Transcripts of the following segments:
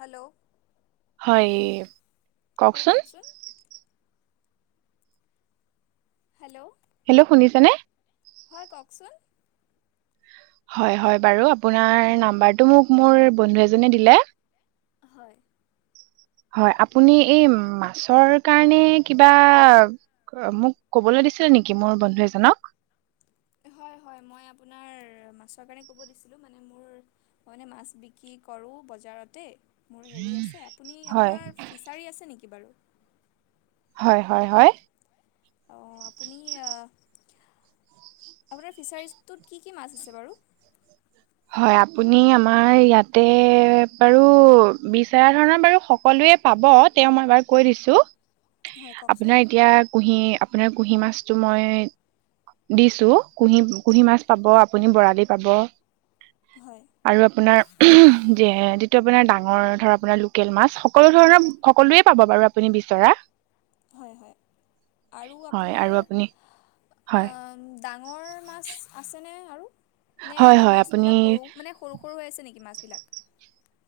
Hello? হয়, হয় কওঁকচোন। কওকচোন হেল্ল'? হেল্ল'? শুনিছা নে? হয়, কওঁকচোন। হয় - হয়, বাৰু। আপোনাৰ নাম্বাৰটো মোক মোৰ বন্ধু এজনে দিলে। হয়। [unintelligible] হয়, আপুনি এই মাছৰ কাৰণে কিবা অ'- মোক ক'বলৈ দিছ নেকি মোৰ বন্ধু এজনক? হয় - হয়, মই আপোনাৰ মাছৰ কাৰণে ক'ব দিছিলোঁ। মানে মোৰ, মই মানে মাছ বিক্ৰী কৰোঁ। বজাৰতেই মোৰ হেৰি আছে। আপুনি হয় আপোনাৰ ফিছাৰী আছে নেকি বাৰু? হয় - হয় - হয়? অ' আপুনি অ' আপোনাৰ ফিছাৰিছটোত কি - কি মাছ আছে বাৰু? হয়, আপুনি আমাৰ ইয়াতে বাৰু বিচৰা ধৰণৰ বাৰু সকলোৱে পাব। তেওঁ মই এবাৰ কৈ দিছোঁ। হয় কওকচোন আপোনাৰ এতিয়া কুহি আপোনাৰ কুঁহি মাছটো মই দিছোঁ। কুঁহি- কুঁহি মাছ পাব, আপুনি বৰালি পাব হয় আৰু আপোনাৰ উহ যে যিটো আপোনাৰ ডাঙৰ ধৰ আপোনাৰ লোকেল মাছ সকলো ধৰণৰ সকলোৱে পাব বাৰু আপুনি বিচৰা হয় হয় আৰু হয় আৰু আপোনাৰ আপুনি হয় অ'- উম ডাঙৰ মাছ আছেনে? আৰু নে হয় এই হয় আপুনি মাছবিলাক সৰু- মানে সৰু - সৰু হৈ আছে নেকি মাছবিলাক?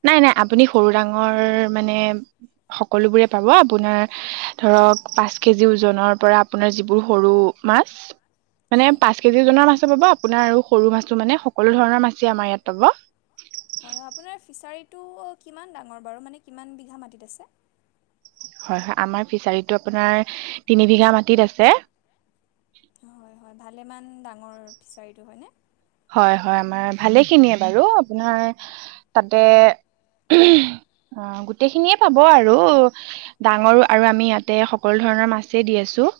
নাই - নাই। আপুনি সৰু ডাঙৰ মানে সকলোবোৰে পাব। আপোনাৰ ধৰ অ' পাঁচ কেজি ওজনৰ পৰা আপোনাৰ যিবোৰ সৰু মাছ মানে হয় পাঁচ কেজি ওজনৰ মাছো পাব আপোনাৰ আৰু সৰু মাছটো মানে সকলো ধৰণৰ মাছেই আমাৰ ইয়াত পাব। হয় - হয়। আপোনাৰ ফিছাৰীটো কিমান ডাঙৰ বাৰু? মানে কিমান বিঘা মাটিত আছে? আমাৰ ফিছাৰিটো আপোনাৰ তিনি বিঘা মাটিত আছে। হয় - হয়, ভালেমান ডাঙৰ ফিছাৰীটো, হয়নে? হয় - হয়, আমাৰ ভালেখিনিয়ে বাৰু। আপোনাৰ তাতে উ অ' গোটেইখিনিয়ে পাব আৰু। ডাঙৰো- আৰু আমি ইয়াতে সকলো ধৰণৰ মাছেই দি আছোঁ। তোৰ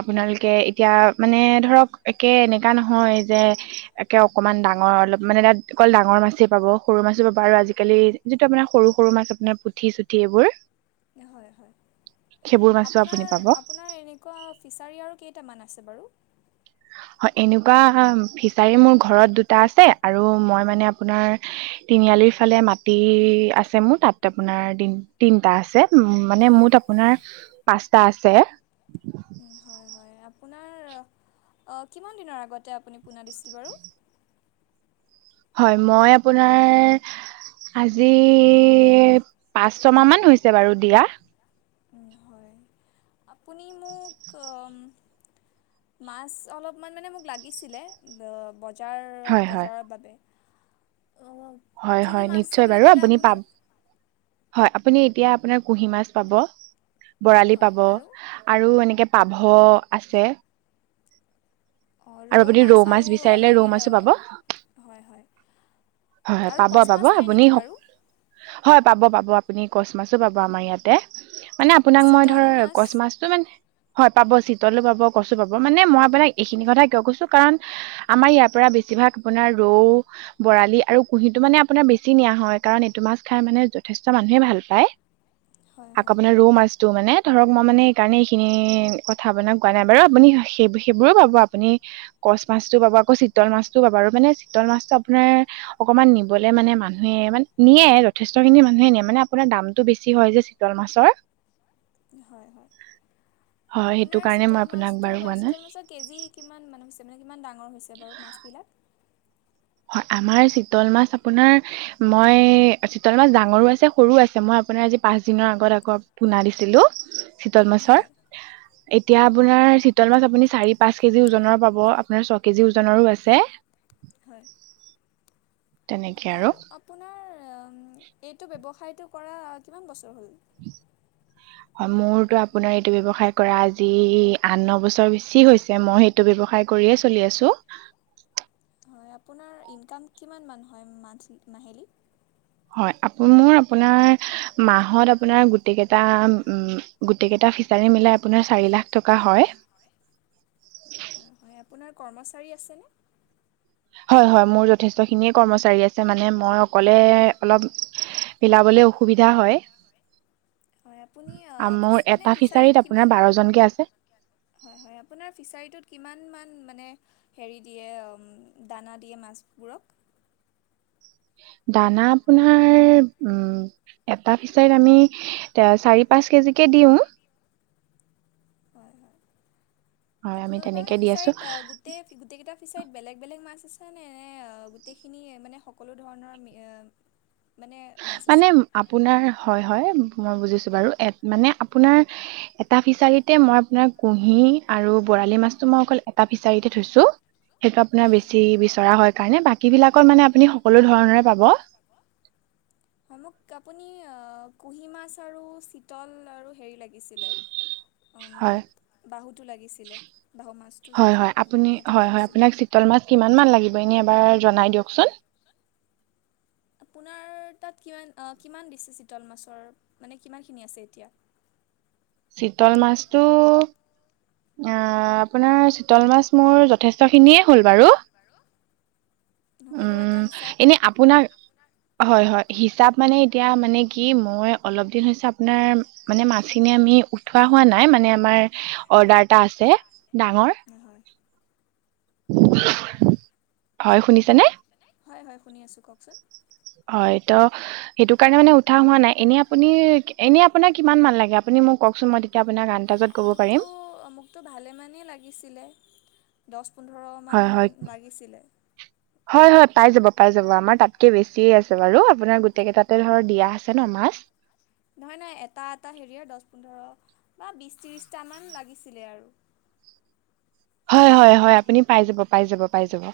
আপোনালোকে এতিয়া মানে ধৰক একে এনেকা নহয় যে একে অকণমান ডাঙৰ অলপ মানে তাত অকল ডাঙৰ মাছেই পাব সৰু মাছো পাব আৰু আজিকালি যিটো আপোনাৰ সৰু সৰু মাছ আপোনাৰ পুঠি চুঠি এইবোৰ হয় হয় সেইবোৰ মাছো আপুনি আপোনাৰ পাব আপোনাৰ এনেকুৱা ফিচাৰী আৰু কেইটামান আছে আছে বাৰু হয় এনেকুৱা ফিচাৰী মোৰ ঘৰত দুটা আছে আৰু মই মানে আপোনাৰ তিনিআলিৰ ইফালে মাটি আছে মোৰ তাত আপোনাৰ তিনিটা আছে মানে মুঠ আপোনাৰ পাঁচটা আছে হয় হয় আপোনাৰ কিমান দিনৰ আগতে আপুনি পোনা দিছিল বাৰু হয় মই আপোনাৰ আজি পাঁচ ছমাহ মান হৈছে বাৰু দিয়া হয় [inaudible] আপুনি মোক অহ উম মাছ অলপমান মানে মোক লাগিছিলে বজাৰৰ হয় হয় বজাৰৰ বাবে অঁ হয় কি কি হয় মাছ আছে নিশ্চয় বুলি বাৰু ক'লে আপুনি পাব হয় আপোনিএতিয়া আপোনাৰ কুহি মাছ পাব বৰালি হয় পাব আৰু পাভ আছে অঁহ ৰৌ আৰু আপুনি মাছ আৰু বিচাৰিলে হেৰি ৰৌ মাছো পাব হয় হয় হয় হয় আৰু পাব কচ পাব মাছ নাই আপুনি নেকি বাৰু সকলো হয় পাব পাব আপুনি কচ মাছো পাব আমাৰ ইয়াতে মানে আপোনাক মই ধৰ চিতল মাছ কচ মাছটো মানে হয় পাব চিতলো পাব কচ পাব মানে মই আপোনাক এইখিনি কথা কিয় কৈছো কাৰণ আমাৰ ইয়াৰ পৰা বেছিভাগ আপোনাৰ ৰৌ বৰালি আৰু কুহিতো মানে আপোনাৰ বেছি নিয়া হয়‌ কাৰণ মাছ খায় মানে যথেষ্ট মানুহে ভাল হয় আকৌ হয় মানে ৰৌ মাছ টো মানে ধৰক মই মানে এইকাৰণে এইখিনি কথা আপোনাক কোৱা নাই বাৰু আপুনি সেই সেইবোৰো পাব আপুনি কচ মাছতো পাব আকৌ চিতল মাছতো পাব আৰু মানে চিতল মাছটো আপোনাৰ অকনমান নিবলে মানে মানুহে মানে নিয়ে যথেষ্ট খিনি মানুহে নিয়ে মানে আপোনাৰ দামটো বেছি হয় যে চিতল মাছৰ হয় হয় হয় সেইটো আপোনাৰ কাৰণে মই চিতল আপোনাক মাছতটো বাৰু কোৱা নাই চিতল মাছৰ কেজি কিমান মান মানে কিমান ডাঙৰ হৈছে বাৰু মাছবিলাক হয় আমাৰ চিতল মাছ আপোনাৰ মই চিতল মাছ ডাঙৰো আছে সৰু আছে মই আপোনাৰ মই পাঁচদিনৰ আগত আকৌ পোনা দিছিলো চিতল মাছৰ হয় এতিয়া আপোনাৰ চিতল মাছ আপুনি চাৰি পাঁচ কেজি ওজনৰ পাব আপোনাৰ ছয় কেজি ওজনৰো আছে [unintelligible] হয় আৰু আপোনাৰ এইটো ব্যৱসায়টো কৰা কিমান বছৰ হ'ল [unintelligible] হয় মোৰতো আপোনাৰ এইটো ব্যৱসায় কৰা আজি আঠ ন বছৰ বেছি হৈছে মই সেইটো। ব্যৱসায় কৰিয়ে চলি আছো। হয় আপোনাৰ ইনকাম কিমান মান হয় মান্থল মাহিলী হয় আকৌ মোৰ আপোনাৰ মাহত আপোনাৰ গোটেই কেইটা উম গোটেই কেইটা তাৰে মিলাই আপোনাৰ চাৰি লাখ টকা হয় হয় হয় আপোনাৰ কৰ্মচাৰী আছেনে হয় হয় মোৰ যথেষ্টখিনিয়ে কৰ্মচাৰী আছে মানে মই অকলে অলপ মিলাবলৈ অসুবিধা হয় হয় আপুনি আহ, ফিচ মোৰ মানে এটা ফিচাৰীত কিমান আপোনাৰ বাৰ জনকে আছে হয় হয় আপোনাৰ ফিচাৰীটোত কিমান কিমান মান মানে হেৰি দিয়ে দানা দিয়ে মাছবোৰক দানা আপোনাৰ উম এটা ফিচাৰীত আমি চাৰি পাঁচ কেজি দিওঁ হয় হয় হয় আমি আপোনালোকৰ মানে তেনেকে দি আছো ফিচাৰিত গোটেই কেইটা ফিচাৰিত বেলেগ বেলেগ মাছ আছে নে নে এনে গোটেইখিনি মানে সকলো ধৰণৰ এ। মানে আপোনাৰ হয় হয়। মই বুজিছো বাৰু মানে আপোনাৰ এটা ফিচাৰীতে মই আপোনাৰ কুঁহি আৰু ব। বৰালি মাছ টো মই অকল এটা ফিচাৰীতে থৈছোঁ সেইটো আপোনাৰ হয় বেছি বিচৰা হয় কাৰণে বাকী। কি বিলাকত মানে আপুনি সকলো ধৰনৰে পাব। হয় মোক আপুনি কুঁহি মাছ আৰু চিতল আৰু হেৰি লাগিছিলে। হয়। বাহুটো লাগিছিলে বাহু মাছটো হয় যোনটো হয় আপুনি সেইটো হয় হয় লাগিছিলে আপোনাক চিতল মাছ কিমান মান লাগিব এনে এবাৰ। জনাই দিয়কচোন। আপোনাৰ তাত কিমান কিমান দিছে চিতল মাছৰ মানে কিমানখিনি আছে এতিয়া। চিতল মাছটো। আপোনাৰ চিতল মাছ মোৰ যথেষ্টখিনিয়ে হ'ল বাৰু। নহ'লেও এটা উম হিচাপ এনে আপোনাৰ হয় হয়। হিচাপ মানে এতিয়া মানে কি মই অলপ দিন হৈছে আপোনাৰ মানে মাছখিনি আমি। উঠোৱা হোৱা নাই মানে আমাৰ অৰ্ডাৰ এটা আছে ডাঙৰ। নহয় হয় শুনিছে নে। হয় হয় শুনি আছোঁ কওকচোন। হয় ত সেইটো কাৰণে মানে উঠা হোৱা নাই এনে আপুনি এনে আপোনাৰ কিমান মান লাগে আপুনি মোক। কওকচোন মই তেতিয়া আপোনাক আন্দাজত ক'ব মোকতো পাৰিম মোকতো ভালেমানেই লাগিছিলে দছ। হয় হয় হয় হয় পাই যাব পাই যাব আমাৰ তাতকে বেছি। বেছিয়ে আছে বাৰু আপোনাৰ গোটেই কেইটাতে ধৰ দিয়া আছে ন মাছ। নহয় নহয় এটা এটা হেৰিয় দহ পোন্ধৰ বা বি ত্ৰিশটামান লাগিছিলে আৰু। হয় হয় হয় আপুনি পাই যাব পাই যাব পাই যাব।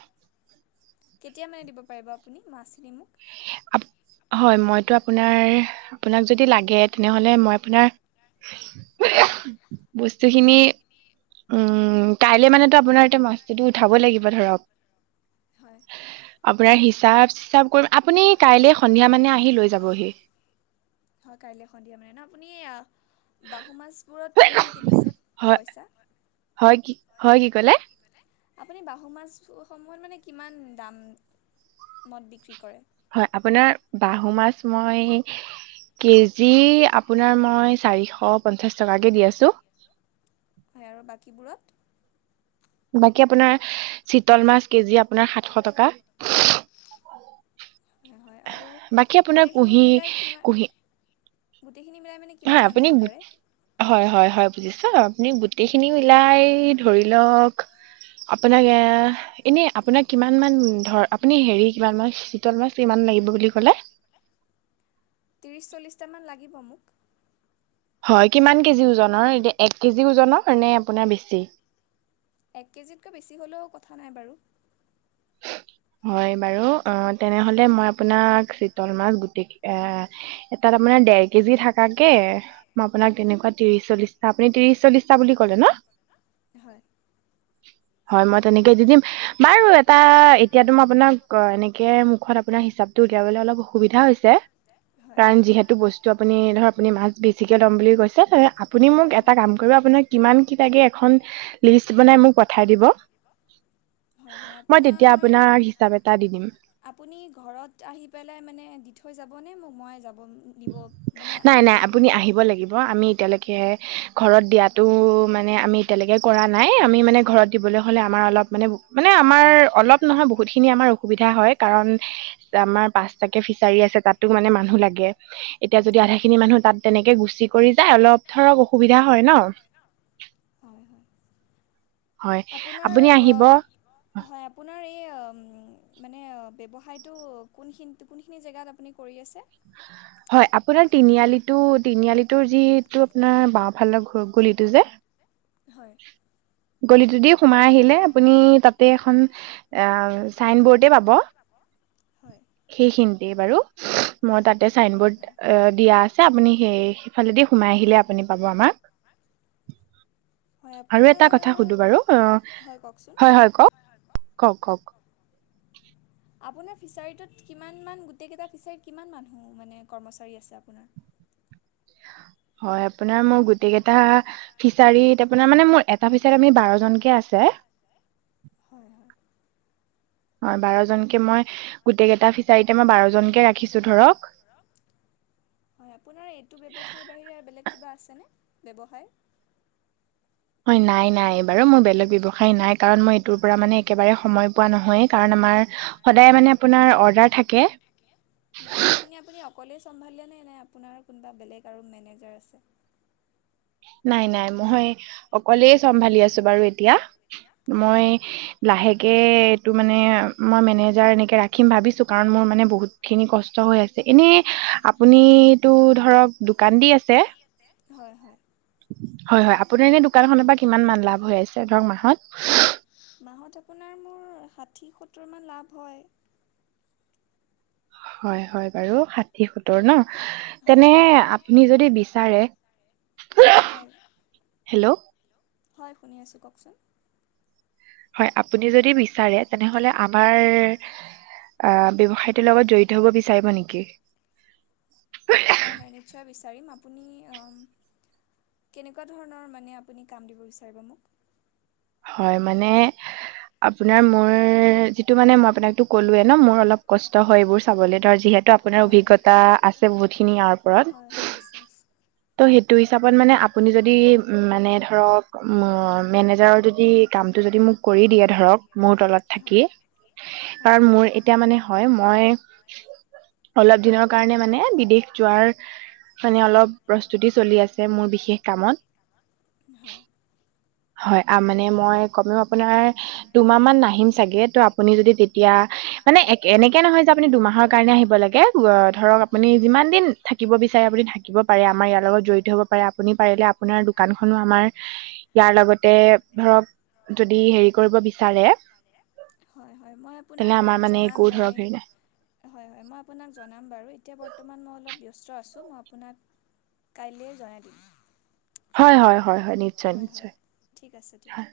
কেতিয়া মানে দিব পাৰিব আপুনি মাছ খিনি। আপু। হয় মইতো আপোনাৰ আপোনাক যদি লাগে তেনেহলে মই আপোনাৰ। বস্তুখিনি। উম কাইলে মানেতো আপোনাৰ এ মাছ্টো ত উঠাব লাগিব ধৰক। হয় আপোনাৰ হিচাপ চিচাপ কৰি। আপুনি কাইলৈ সন্ধিয়া মানে লৈ যাবহি। হয় কাইলৈ সন্ধিয়া মানে ন আপুনি। বাহু মাছবোৰত কিমানকৈ দিছে হয় পইচা। হয় কি হয় কি কলে। আপুনি বাহু মাছসমূহত মানে কিমান দাম মদ বিক্ৰী কৰে। হয় আপোনাৰ বাহু মাছ মই। কেজি আপোনাৰ মই চাৰিশ পঞ্চাশ টকাকে দি আছো। হয় আৰু বাকীবোৰত। বাকী আপোনাৰ চিতল মাছ কেজি আপোনাৰ সাতশ টকা। হয় হয়। আৰু বাকী আপোনাৰ গোটেইখিনি কুঁহি মিলাই কিমান কুহি। গোটেইখিনি মিলাই মানে কিমান হয় মান আপুনি হ'ব পাৰে হয় হয় হয়। বুজিছ আপুনি গোটেইখিনি মিলাই ধৰি লওঁক। আপোনাক এ এনে আপোনাক কিমান মান ধৰ আপুনি হেৰি কিমান মান চিতল মাছ কিমান। লাগিব বুলি কলে। ত্ৰিছ চল্লিছটামান লাগিব মোক। হয় কিমান কেজি ওজনৰ এক কেজি ওজনৰ নে আপোনাৰ বেছি। এক কেজিতকৈ বেছি হ'লেও কথা নাই বাৰু। হয় বাৰু অ তেনেহলে মই আপোনাক চিতল মাছ গোটই কেইটা, এটাৰ আপোনাৰ দেৰ কেজি থাকে মই আপোনাক তেনেকুৱা ত্ৰিশ চল্লিশটা আপুনি ত্ৰিশ চল্লিশটা বুলি ক'লে ন? [inaudible] হয়। হয় মই তেনেকে দি দিম। বাৰু এটা এতিয়াতো মই আপোনাক এনেকে মুখত আপোনাৰ হিচাপটো উলিয়াবলৈ অলপ অসুবিধা হৈছে। হয় কাৰণ যিহেতু বস্তু আপুনি ধৰ আপুনি মাছ বেছিকে ল'ম বুলি কৈছে আপুনি মোক হয় এটা কাম কৰিব আপোনাক কিমান কি লাগে এখন হয় লিষ্ট বনাই মোক পঠাই দিব। [inaudible] হয় হয় আপোনাৰ তেতিয়া মই আপোনাক হিচাপ এটা দি দিম আপুনি ঘৰত আহি পেলাই মানে দি থৈ যাব নে মোক মই যাম? নাই নাই আপুনি হয় আহিব লাগিব আমি এতিয়ালেকে ঘৰত দিয়াতো মানে আমি এতিয়ালৈকে কৰা নাই। আমি মানে ঘৰত দিবলৈ হ'লে আমাৰ অলপ মানে মানে আমাৰ অলপ নহয় বহুত খিনি আমাৰ অসুবিধা হয়, কাৰণ আমাৰ পাঁচটাকে ফিচাৰী আছে তাতো মানে মানুহ লাগে। এতিয়া যদি আধা হয় খিনি মানুহ তাত তেনেকে গুচি কৰি যায় অলপ ধৰক অসুবিধা হয় ন। [inaudible] হয় হয় হয় আপোনাৰ আপুনি আহিব হয় আপোনাৰ এই এই মানে ব্যৱসায়টো কোনখিনি কোনখিনি জেগাত আপুনি কৰি আছে? হয় আপোনাৰ তিনিআলিটো তিনিআলিটো যিটো আপোনাৰ বাওঁ ফালৰ [inaudible] সেইটো যে হয়। গলিটো দি সোমাই আহিলে আপুনি তাতে এখন আ চাইন বৰ্ডে পাব হয় সেইখিনিতে বাৰু। মই তাতে চাইন হয় বৰ্ড হয় দিয়া আছে আপুনি সেই সেইফালেদি সোমাই আহিলে আপুনি পাব আমাক। হয় আৰু আপোনাৰ এটা কথা সুধো বাৰু অ হয় হয় কওঁক। কওঁক কওঁক। আপোনাৰ ফিচাৰীটোত কিমানমান গোটেইকেইটা ফিচাৰীত কিমান মানুহ মানে কৰ্মচাৰী আছে আপোনাৰ? [unintelligible] হয় আপোনাৰ মোৰ গোটেই কেইটা ফিচাৰীত আপোনাৰ মানে মোৰ এটা ফিচাৰীত আমি বাৰ জনকে আছে। [inaudible] হয় হয়। হয় বাৰজনকে মই গোটেইকেইটা ফিচাৰীতেই মই বাৰজনকে ৰাখিছো ধৰক। [inaudible] হয়, আপোনাৰ এইটো ব্যৱসায়ৰ বাহিৰে বেলেগ কিবা আছেনে ব্যৱসায়? হয় নাই নাই বাৰু মোৰ বেলেগ ব্যৱসায় নাই, কাৰণ মই এইটোৰ পৰা মানে একেবাৰে সময় পোৱা নহয়েই কাৰণ আমাৰ সদায় মানে আপোনাৰ অৰ্ডাৰ থাকে? হয় এইখিনি আপুনি অকলেই চম্ভালিলে নে নাই আপোনাৰ কোনোবা বেলেগ আৰু মেনেজাৰ আছে? নাই নাই মই অকলে চম্ভালি আছো বাৰু এতিয়া। মই লাহেকে এইটো মানে মই মেনেজাৰ এনেকে ৰাখিম ভাবিছো কাৰণ মোৰ মানে বহুত খিনি কষ্ট হৈ হৈ আছে। এনে আপুনিতো ধৰক দোকান দি আছে হয় হয়। হয় হয়, আপোনাৰ এনে দোকানখনৰ পৰা কিমান মান লাভ হৈ আছে? ধৰক মাহত। মাহত আপোনাৰ মোৰ ষাঠি, সত্তৰমান লাভ হয়। হয় হয় বাৰু ষাঠি সত্তৰ ন? হয় তেনে হয় আপুনি যদি বিচাৰে হয়। হেল্ল'। হয়, শুনি আছোঁ, কওকচোন। হয়, আপুনি যদি বিচাৰে তেনেহ'লে আমাৰ আহ ব্যৱসায়টোৰ লগত জড়িত হ'ব বিচাৰিব নেকি? পাৰিম আপুনি অম কেনেকুৱা ধৰণৰ মানে আপুনি কাম দিব বিচাৰিব মোক? হয় মানে আপোনাৰ মোৰ যিটো মানে মই আপোনাকটো কলোৱে ন মোৰ অলপ কষ্ট হয় এইবোৰ চাবলে ধৰ যিহেতু ত' আপোনাৰ অভিজ্ঞতা আছে বহুতখিনি ইয়াৰ ওপৰত ত' সেই এইটো হিচাপত মানে আপুনি যদি মানে ধৰক মেনেজাৰৰ যদি সি কামটো যদি মোক কৰি দিয়ে ধৰক মোৰ তলত থাকি, কাৰণ হয় মোৰ এতিয়া মানে হয় মই অলপ দিনৰ কাৰণে মানে বিদেশ যোৱাৰ মানে অলপ প্ৰস্তুতি চলি আছে মোৰ বিশেষ কামত হয় হয়, আ মানে মই কমেও আপোনাৰ দুমাহ মান নাহিম চাগে ত আপুনি যদি তেতিয়া, মানে এনেকে নহয় যে আপুনি দুমাহৰ কাৰণে আহিব লাগে ধৰক আপুনি যিমান যিমান দিন থাকিব বিচাৰে আপুনি থাকিব পাৰে আমাৰ ইয়াৰ লগত জড়িত হ'ব পাৰে আপুনি পাৰিলে আপোনাৰ দোকানখনো আমাৰ ইয়াৰ লগতে ধৰক যদি হেৰি কৰিব বিচাৰে হয় হয় মই আপোনাক তেনে আমাৰ বাৰু মানে জনাম একো মই ধৰক হেৰি নাই হয় হয়, মই আপোনাক জনাম বাৰু এতিয়া বৰ্তমান মই অলপ ব্যস্ত ব্যস্ত আছোঁ মই আপোনাক কাইলৈ জনাই দিম। হয় হয় হয় হয় নিশ্চয় হয় হয় নিশ্চয় ঠিক আছে দিয়ক হয়।